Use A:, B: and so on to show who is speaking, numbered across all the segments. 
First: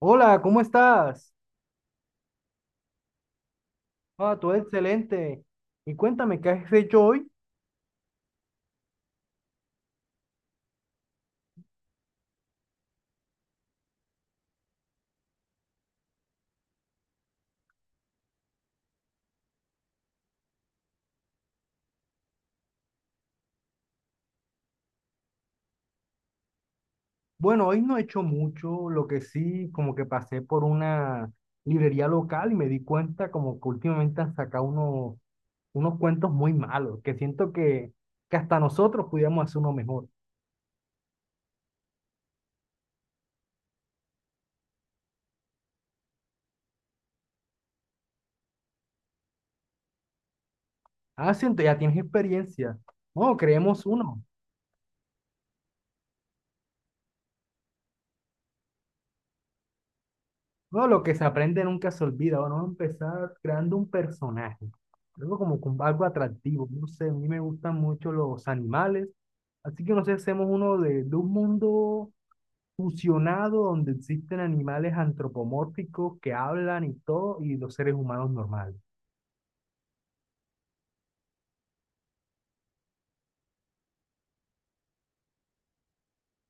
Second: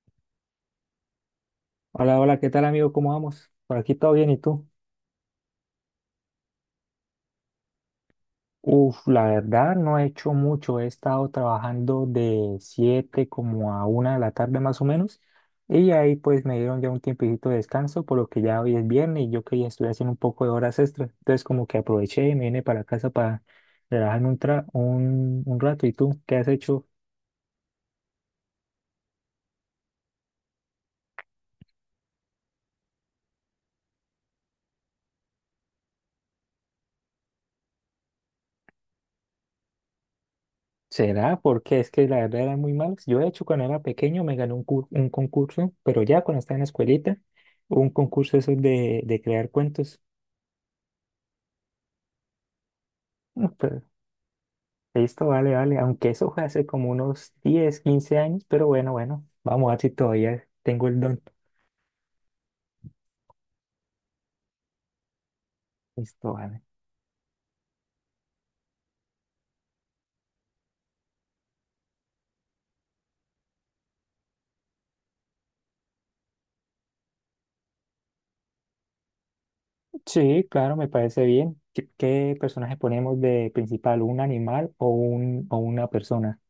A: Hola, ¿cómo estás?
B: Hola, hola, ¿qué tal amigo? ¿Cómo vamos? Por aquí todo bien, ¿y
A: Ah, todo
B: tú?
A: excelente. Y cuéntame, ¿qué has hecho hoy?
B: Uf, la verdad no he hecho mucho, he estado trabajando de 7 como a 1 de la tarde más o menos y ahí pues me dieron ya un tiempito de descanso por lo que ya hoy es viernes y yo que ya estoy haciendo un poco de horas extras, entonces como que aproveché y me vine para casa para relajarme un rato. ¿Y tú qué has hecho?
A: Bueno, hoy no he hecho mucho, lo que sí, como que pasé por una librería local y me di cuenta como que últimamente han sacado unos cuentos muy malos, que siento que hasta nosotros pudiéramos hacer uno mejor.
B: ¿Será? Porque es que la verdad eran muy malos. Yo, de hecho, cuando era pequeño me gané un concurso, pero ya cuando estaba en la escuelita, un concurso eso de crear cuentos.
A: Ah, siento, ya tienes experiencia. No,
B: No, pero
A: creemos uno.
B: listo, vale, vale. Aunque eso fue hace como unos 10 15 años, pero bueno, bueno, vamos a ver si todavía
A: No,
B: tengo el
A: lo que
B: don.
A: se aprende nunca se olvida. Bueno, Vamos a empezar creando un personaje. Algo como con algo
B: Listo, vale.
A: atractivo. No sé, a mí me gustan mucho los animales. Así que no sé, hacemos uno de un mundo fusionado donde existen animales antropomórficos que hablan y todo, y los seres humanos normales.
B: Sí, claro, me parece bien. ¿Qué personaje ponemos de principal? ¿Un animal o una persona?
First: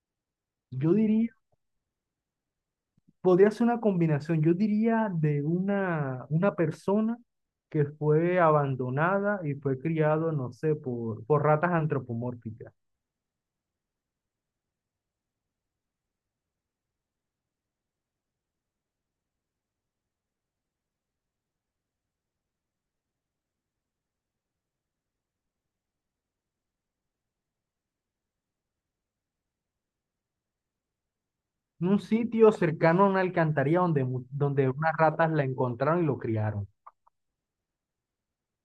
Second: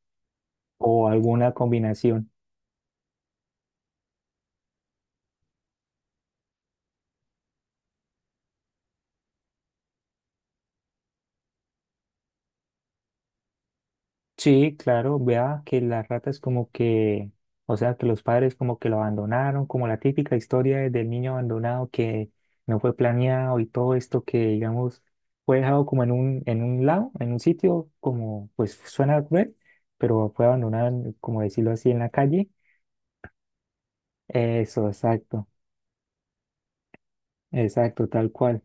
A: Yo
B: ¿O
A: diría,
B: alguna combinación?
A: podría ser una combinación. Yo diría de una persona que fue abandonada y fue criado, no sé, por ratas antropomórficas.
B: Sí, claro, vea que las ratas como que, o sea, que los padres como que lo abandonaron, como la típica historia del niño abandonado que no fue planeado y todo esto que, digamos, fue dejado como en un lado, en un sitio, como, pues suena cruel, pero fue abandonado, como decirlo así, en
A: Un
B: la calle.
A: sitio cercano a una alcantarilla donde, donde
B: Eso,
A: unas ratas la
B: exacto.
A: encontraron y lo criaron.
B: Exacto, tal cual.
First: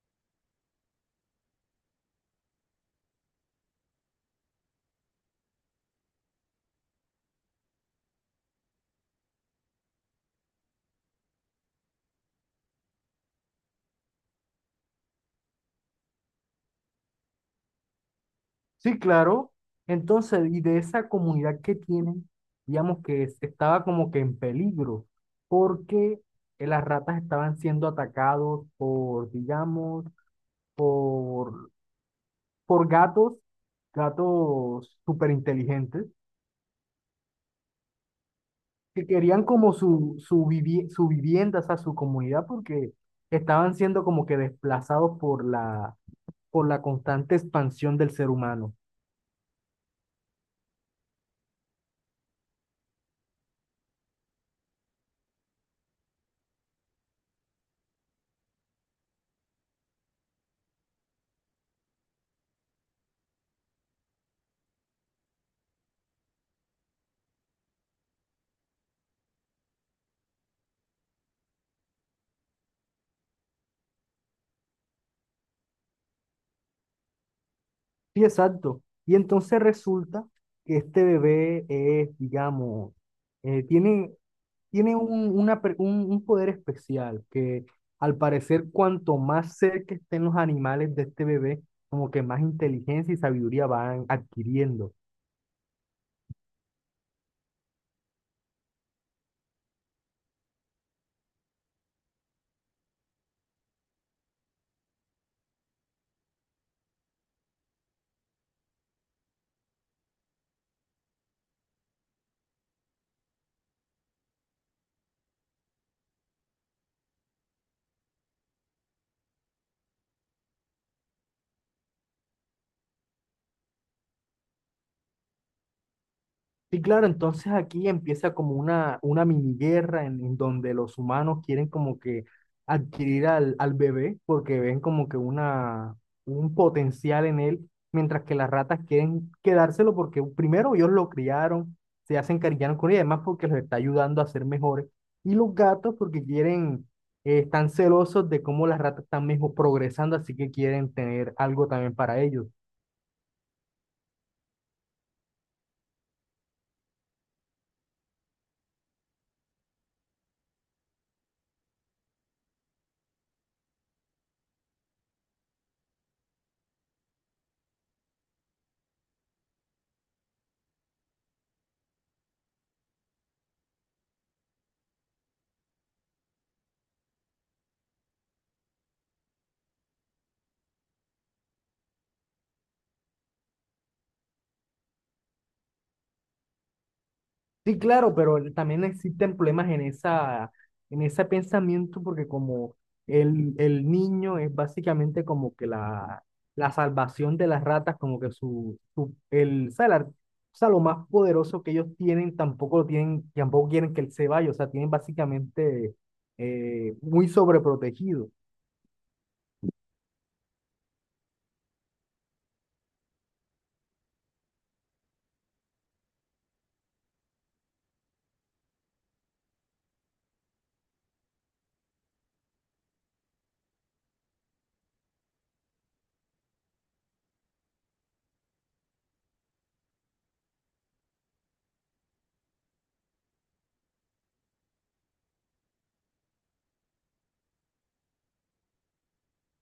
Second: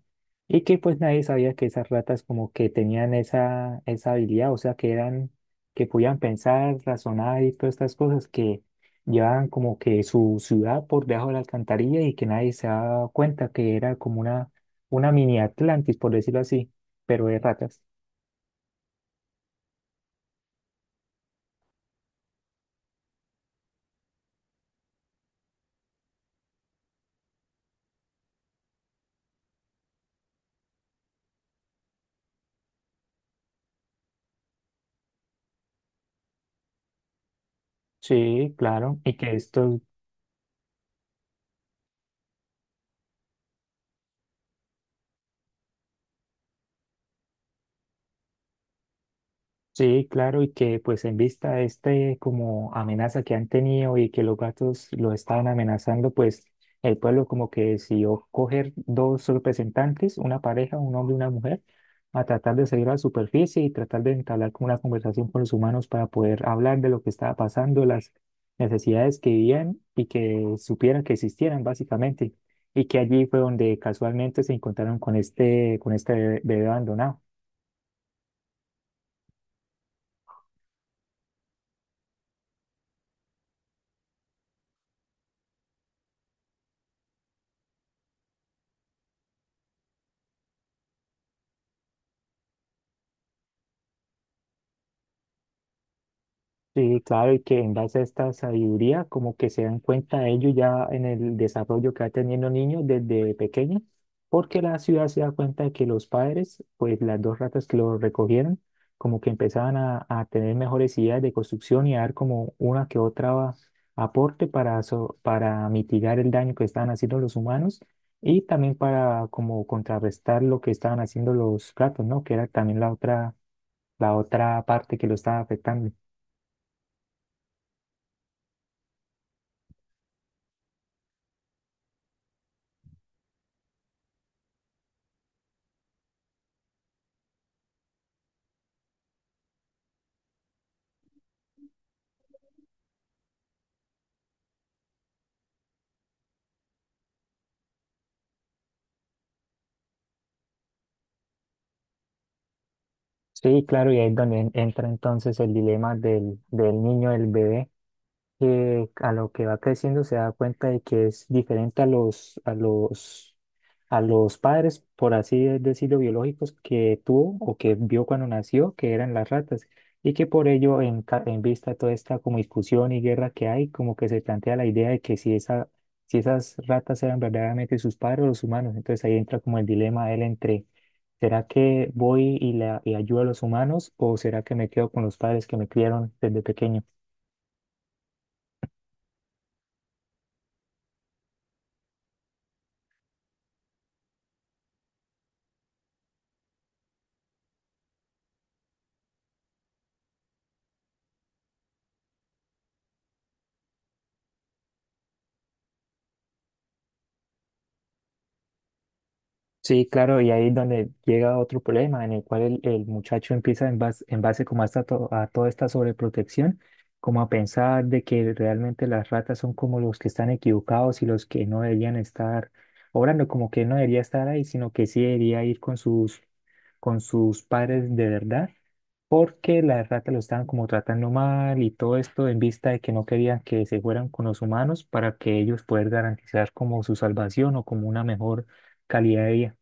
B: Y que pues nadie sabía que esas ratas como que tenían esa habilidad, o sea, que eran, que podían pensar, razonar y todas estas cosas que llevaban como que su ciudad por debajo de la alcantarilla y que nadie se daba cuenta que era como una mini Atlantis, por decirlo así, pero de ratas.
A: Sí, claro. Entonces, y de esa comunidad que tienen, digamos que estaba como que en peligro, porque las ratas estaban siendo atacados por, digamos, por, por gatos, gatos súper inteligentes,
B: Sí, claro.
A: que
B: Y que
A: querían como
B: estos.
A: su vivienda, o sea, su comunidad, porque estaban siendo como que desplazados por la constante expansión del ser humano.
B: Sí, claro, y que pues en vista de este como amenaza que han tenido y que los gatos los estaban amenazando, pues el pueblo como que decidió coger dos representantes, una pareja, un hombre y una mujer, a tratar de seguir a la superficie y tratar de entablar como una conversación con los humanos para poder hablar de lo que estaba pasando, las necesidades que vivían y que supieran que existieran básicamente. Y que allí fue donde casualmente se encontraron con este bebé abandonado.
A: Sí, exacto. Y entonces resulta que este bebé es, digamos, eh, tiene, tiene un, una per- un poder especial que al parecer cuanto más cerca estén los animales de este bebé, como que más inteligencia y sabiduría van adquiriendo.
B: Sí, claro, y que en base a esta sabiduría, como que se dan cuenta ellos ya en el desarrollo que va teniendo niños desde pequeños, porque la ciudad se da cuenta de que los padres, pues las dos ratas que los recogieron, como que empezaban a tener mejores ideas de construcción y a dar como una que otra aporte para, para mitigar el daño que estaban haciendo los humanos y también para como contrarrestar lo que estaban haciendo los gatos, ¿no? Que era también la otra parte que lo estaba afectando.
A: Sí, claro, entonces aquí empieza como una mini guerra en donde los humanos quieren como que adquirir al bebé porque ven como que un potencial en él, mientras que las ratas quieren quedárselo porque primero ellos lo criaron, se hacen encariñaron con él y además porque los está ayudando a ser mejores. Y los gatos porque quieren, están celosos de cómo las ratas están mejor progresando, así que quieren tener algo también para ellos.
B: Sí, claro, y ahí es donde entra entonces el dilema del niño, del bebé que a lo que va creciendo se da cuenta de que es diferente a los padres, por así decirlo, biológicos que tuvo o que vio cuando nació, que eran las ratas, y que por ello, en vista de toda esta como discusión y guerra que hay, como que se plantea la idea de que si si esas ratas eran verdaderamente sus padres o los humanos, entonces ahí entra como el dilema de él entre... ¿Será que voy y ayudo a los humanos o será que me quedo con los padres que me criaron desde pequeño?
A: Sí, claro, pero también existen problemas en esa, en ese pensamiento porque como el niño es básicamente como que la salvación de las ratas, como que su- el, o sea, la- o sea, lo más poderoso que ellos tienen, tampoco lo tienen, tampoco quieren que él se vaya, o sea, tienen básicamente muy sobreprotegido.
B: Sí, claro, y ahí es donde llega otro problema en el cual el muchacho empieza en base como a toda esta sobreprotección, como a pensar de que realmente las ratas son como los que están equivocados y los que no deberían estar obrando, como que no debería estar ahí, sino que sí debería ir con sus padres de verdad, porque las ratas lo estaban como tratando mal y todo esto en vista de que no querían que se fueran con los humanos para que ellos puedan garantizar como su salvación o como una mejor calidad de vida.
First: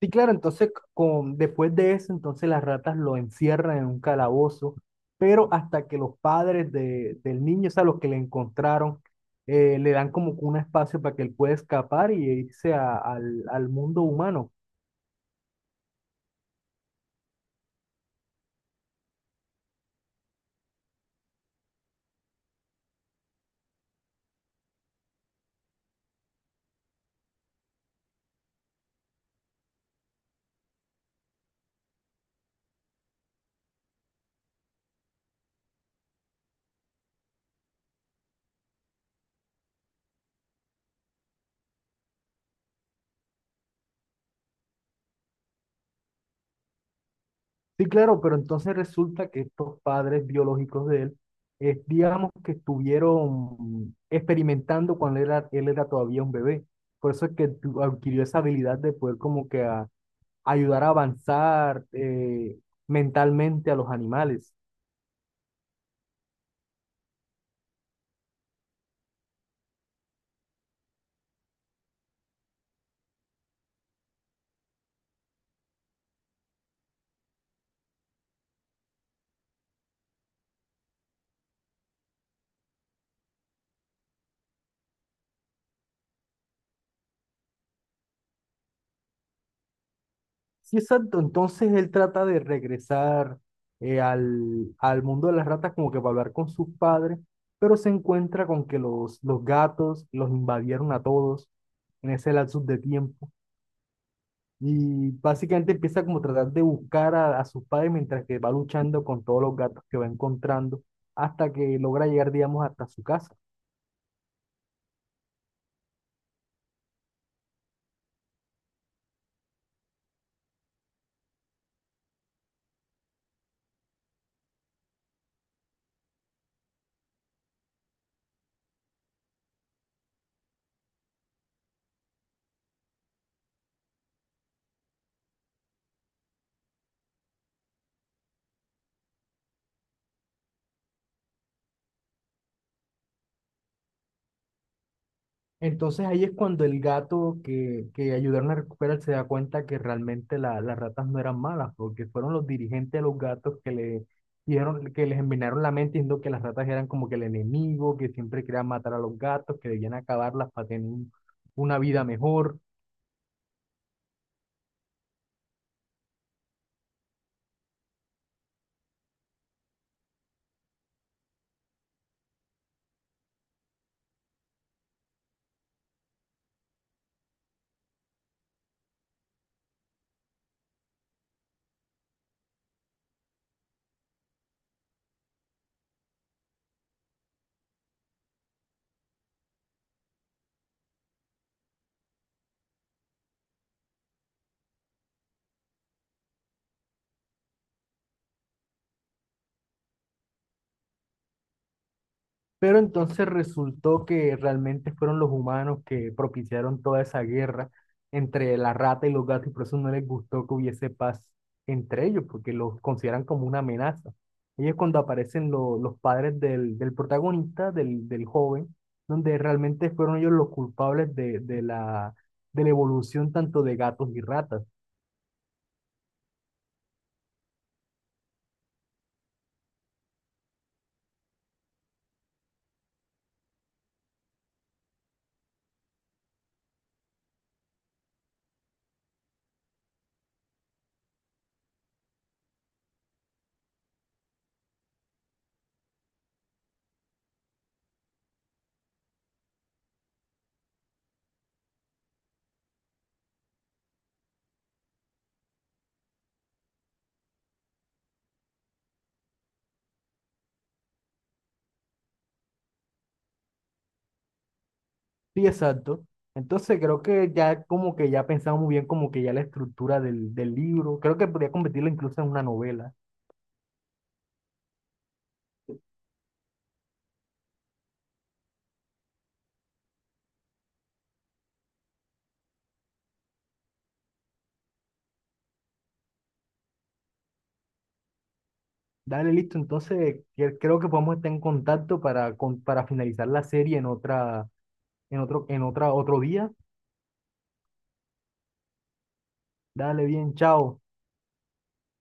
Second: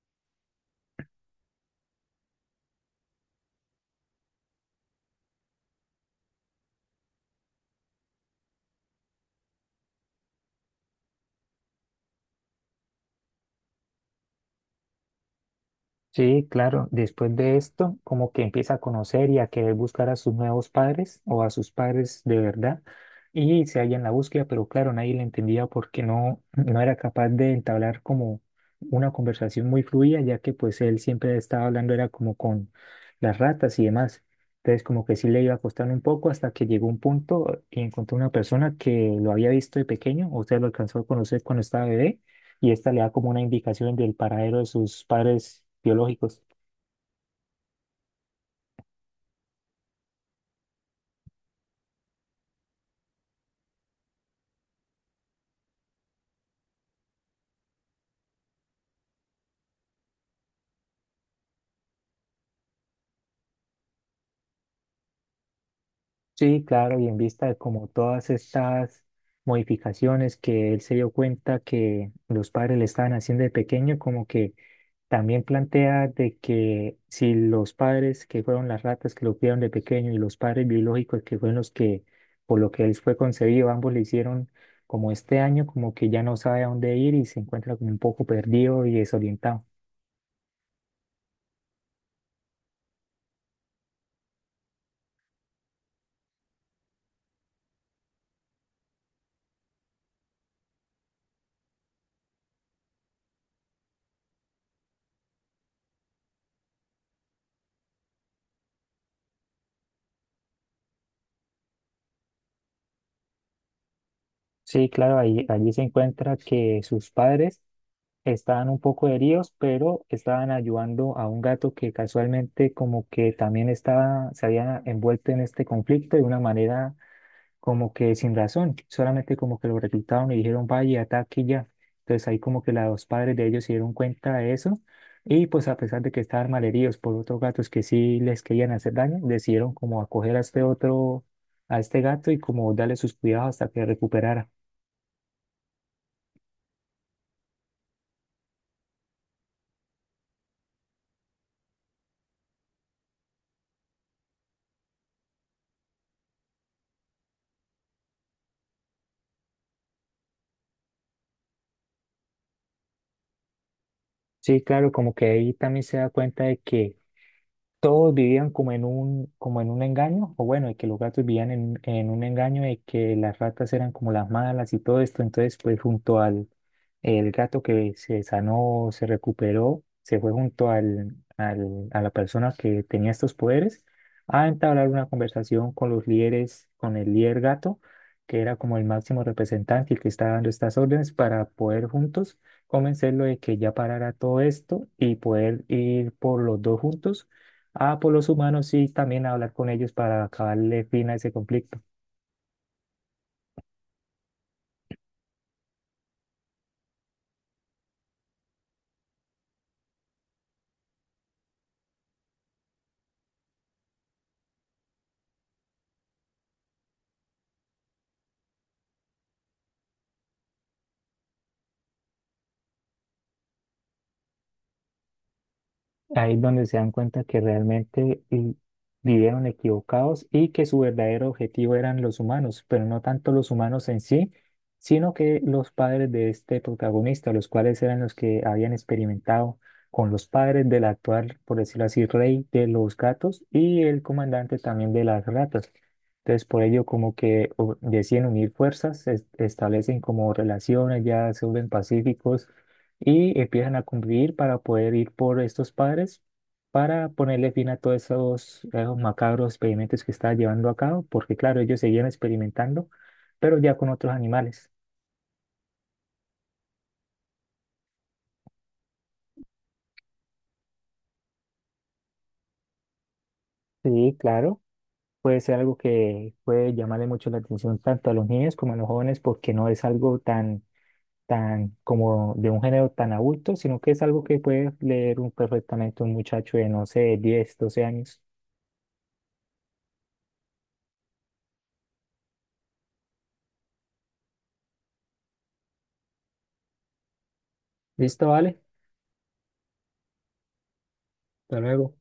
A: Sí, claro, entonces después de eso, entonces las ratas lo encierran en un calabozo, pero hasta que los padres del niño, o sea, los que le encontraron, le dan como que un espacio para que él pueda escapar y irse al mundo humano.
B: Sí, claro. Después de esto, como que empieza a conocer y a querer buscar a sus nuevos padres o a sus padres de verdad. Y se halla en la búsqueda, pero claro, nadie le entendía porque no era capaz de entablar como una conversación muy fluida, ya que pues él siempre estaba hablando era como con las ratas y demás. Entonces como que sí le iba a costar un poco hasta que llegó un punto y encontró una persona que lo había visto de pequeño, o sea, lo alcanzó a conocer cuando estaba bebé y esta le da como una indicación del paradero de sus padres biológicos.
A: Sí, claro, pero entonces resulta que estos padres biológicos de él, digamos que estuvieron experimentando cuando él era todavía un bebé. Por eso es que adquirió esa habilidad de poder como que ayudar a avanzar mentalmente a los animales.
B: Sí, claro, y en vista de como todas estas modificaciones que él se dio cuenta que los padres le estaban haciendo de pequeño, como que también plantea de que si los padres que fueron las ratas que lo criaron de pequeño y los padres biológicos que fueron los que por lo que él fue concebido, ambos le hicieron como este año, como que ya no sabe a dónde ir y se encuentra como un poco perdido y desorientado.
A: Sí, exacto. Entonces él trata de regresar al mundo de las ratas como que para hablar con sus padres, pero se encuentra con que los gatos los invadieron a todos en ese lapsus de tiempo. Y básicamente empieza como a tratar de buscar a sus padres mientras que va luchando con todos los gatos que va encontrando hasta que logra llegar, digamos, hasta su casa.
B: Sí, claro, allí se encuentra que sus padres estaban un poco heridos, pero estaban ayudando a un gato que casualmente como que también estaba, se había envuelto en este conflicto de una manera como que sin razón, solamente como que lo reclutaron y dijeron, vaya, ataque y ya. Entonces ahí como que los padres de ellos se dieron cuenta de eso y pues a pesar de que estaban malheridos por otros gatos que sí les querían hacer daño, decidieron como acoger a este otro, a este gato y como darle sus cuidados hasta que recuperara.
A: Entonces ahí es cuando el gato que ayudaron a recuperar se da cuenta que realmente las ratas no eran malas, porque fueron los dirigentes de los gatos que le dieron, que les envenenaron la mente diciendo que las ratas eran como que el enemigo, que siempre querían matar a los gatos, que debían acabarlas para tener una vida mejor.
B: Sí, claro, como que ahí también se da cuenta de que todos vivían como en un engaño, o bueno, de que los gatos vivían en un engaño de que las ratas eran como las malas y todo esto. Entonces, pues junto al el gato que se sanó, se recuperó, se fue junto a la persona que tenía estos poderes a entablar una conversación con los líderes, con el líder gato, que era como el máximo representante y que estaba dando estas órdenes para poder juntos convencerlo de que ya parara todo esto y poder ir por los dos juntos a por los humanos y también hablar con ellos para acabarle fin a ese conflicto.
A: Pero entonces resultó que realmente fueron los humanos que propiciaron toda esa guerra entre la rata y los gatos y por eso no les gustó que hubiese paz entre ellos, porque los consideran como una amenaza. Ahí es cuando aparecen los padres del protagonista, del joven, donde realmente fueron ellos los culpables de la evolución tanto de gatos y ratas.
B: Ahí es donde se dan cuenta que realmente vivieron equivocados y que su verdadero objetivo eran los humanos, pero no tanto los humanos en sí, sino que los padres de este protagonista, los cuales eran los que habían experimentado con los padres del actual, por decirlo así, rey de los gatos y el comandante también de las ratas. Entonces, por ello, como que deciden unir fuerzas, establecen como relaciones, ya se vuelven pacíficos y empiezan a convivir para poder ir por estos padres para ponerle fin a todos esos macabros experimentos que estaba llevando a cabo, porque claro, ellos seguían experimentando, pero ya con otros animales.
A: Sí, exacto. Entonces creo que ya como que ya pensamos muy bien como que ya la estructura del libro, creo que podría convertirlo incluso en una novela.
B: Sí, claro, puede ser algo que puede llamarle mucho la atención tanto a los niños como a los jóvenes, porque no es algo tan como de un género tan adulto, sino que es algo que puede leer perfectamente un muchacho de, no sé, 10 12 años.
A: Dale, listo. Entonces, creo que podemos estar en contacto para, para finalizar la serie en otra, otro día.
B: Listo, vale,
A: Dale, bien, chao.
B: hasta luego.